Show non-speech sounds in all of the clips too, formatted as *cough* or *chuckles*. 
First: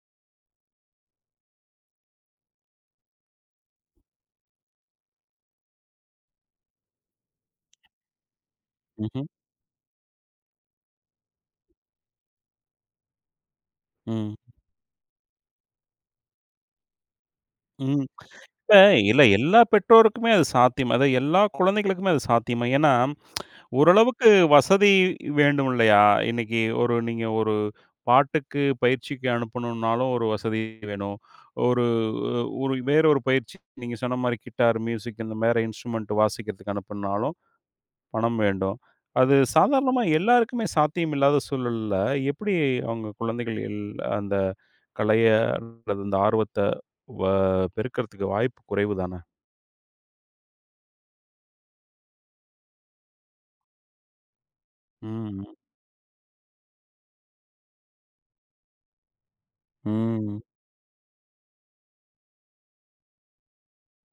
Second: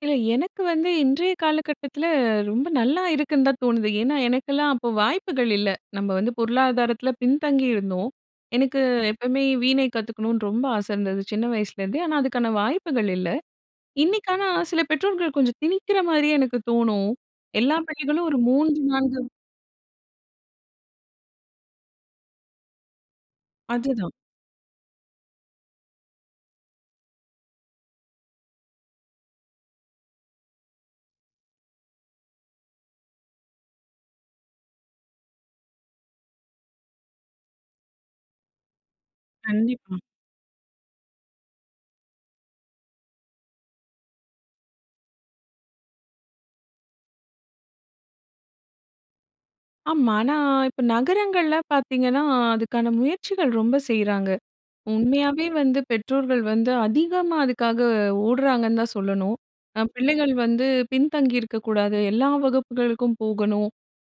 இல்ல, எனக்கு வந்து இன்றைய காலகட்டத்துல ரொம்ப நல்லா இருக்குன்தான் தோணுது. ஏன்னா, எனக்கெல்லாம் அப்ப வாய்ப்புகள் இல்ல. நம்ம வந்து பொருளாதாரத்துல பின்தங்கி இருந்தோம். எனக்கு ம்ஹ்ம். எப்பமே வீணை கத்துக்கணும்னு ரொம்ப ஆச இருந்தது சின்ன வயசுல இருந்தே. ஆனா அதுக்கான வாய்ப்புகள் இல்ல. ம். இன்னைக்கான ஆனா சில பெற்றோர்கள் கொஞ்சம் திணிக்கிற மாரியே எனக்குத் தோணும். எல்லா ம். பிள்ளைகளும் ஒரு இப்ப 3, 4 இல்ல, எல்லா பெற்றோருக்குமே அது சாத்தியமா, அதாவது எல்லா குழந்தைகளுக்குமே அது சாத்தியமா? ஏன்னா, அதுதான். ஓரளவுக்கு வசதி வேண்டும் இல்லையா? இன்னைக்கு ஒரு நீங்க ஒரு பாட்டுக்கு பயிற்சிக்கு அனுப்பனும்னாலும் ஒரு வசதி வேணும். ஒரு ஒரு வேறொரு பயிற்சி நீங்க சொன்ன மாரி கிட்டார், மியூசிக் இந்த மாரி இன்ஸ்ட்ருமென்ட் வாசிக்கிறதுக்கு அனுப்பனும்னாலும் பணம் வேண்டும். அது கண்டிப்பா. சாதாரணமா எல்லாருக்குமே சாத்தியமில்லாத சூழல்ல, எப்டி அவுங்க குழந்தைகள் ல் அந்த கலைய அல்லது அந்த ஆர்வத்த, வ பெருக்குறதுக்கு வாய்ப்பு குறைவுதான? ஆமா, ஆனா இப்ப நகரங்கள்ல பாத்தீங்கன்னா அதுக்கான முயற்சிகள் ரொம்ப செய்றாங்க. ம். உண்மையாவே ம். வந்து பெற்றோர்கள் வந்து அதிகமா அதுக்காக ஓட்றாங்கன்னு தான் சொல்லணும். தான் பிள்ளைகள் ம். வந்து பின்தங்கி இருக்கக் கூடாது, எல்லா வகுப்புகளுக்கும் போகணும்.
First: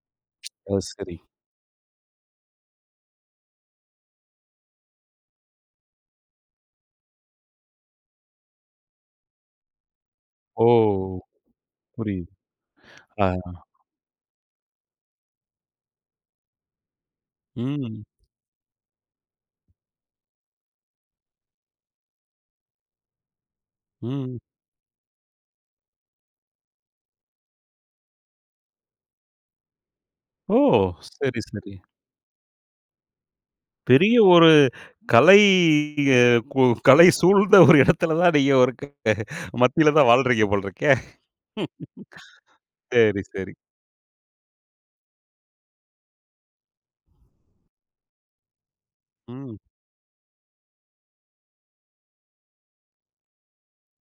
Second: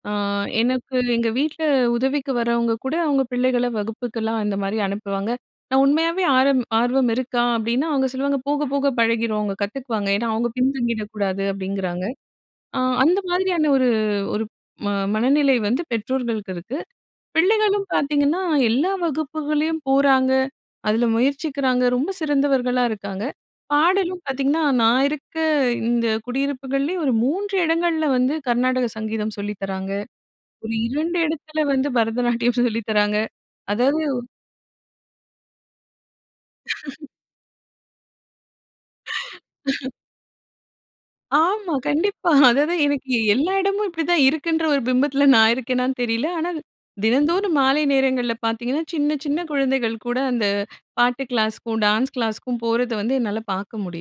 அ, *tsk* அது எனக்கு சரி. எங்க வீட்ல உதவிக்கு வர்றவங்க கூட அவுங்க பிள்ளைகள வகுப்புக்கெல்லாம் இந்த மாரி அனுப்புவாங்க. நான் உண்மையாவே ஆர்வ ஆர்வம் இருக்கா? அப்டின்னா, அவுங்க சொல்லுவாங்க போகப் போக பழகிரும், அவுங்க கத்துக்குவாங்க. ஏன்னா அவுங்க ஓ! பின்தங்கிடக் கூடாது அப்டிங்கறாங்க. புரியுது. அ, அந்த ஆ. மாதிரியான ஒரு ஒரு ம மனநிலை வந்து பெற்றோர்களுக்கு இருக்கு. பிள்ளைகளும் ம். பாத்தீங்கன்னா, எல்லா வகுப்புகளையும் போறாங்க, அதுல முயற்சிக்கிறாங்க, ரொம்ப சிறந்தவர்களா இருக்காங்க. பாடலும் ம். பாத்தீங்கன்னா, நான் இருக்க இந்த குடியிருப்புகள்லே ஒரு 3 இடங்கள்ல வந்து கர்நாடக சங்கீதம் சொல்லித்தராங்க. ஓ! ஒரு 2 சரி, இடத்துல சரி. வந்து பரதநாட்டியம் சொல்லித்தராங்க. அதாவது பெரிய ஒரு கலை, கு கலை *laughs* சூழ்ந்த ஒரு எடத்துலதான் நீங்க, இரு ஒரு *laughs* மத்திலதான் வாழ்றீங்க போல இருக்கே. *laughs* ஆமா, கண்டிப்பா. *chuckles* அதாது எனக்கு சரி. எல்லா சரி. எடமும் இப்டித்தான் இருக்குன்ற ஒரு பிம்பத்துல நான் இருக்கேனான்னு தெரியல. ஆனா, தினந்தோறும் மாலை நேரங்கள்ல பாத்தீங்கன்னா, சின்னச் சின்ன ம். குழந்தைகள் கூட அந்த பாட்டு கிளாஸ்க்கும், டான்ஸ் கிளாஸ்க்கும் போறத வந்து என்னால பாக்க முடியும்.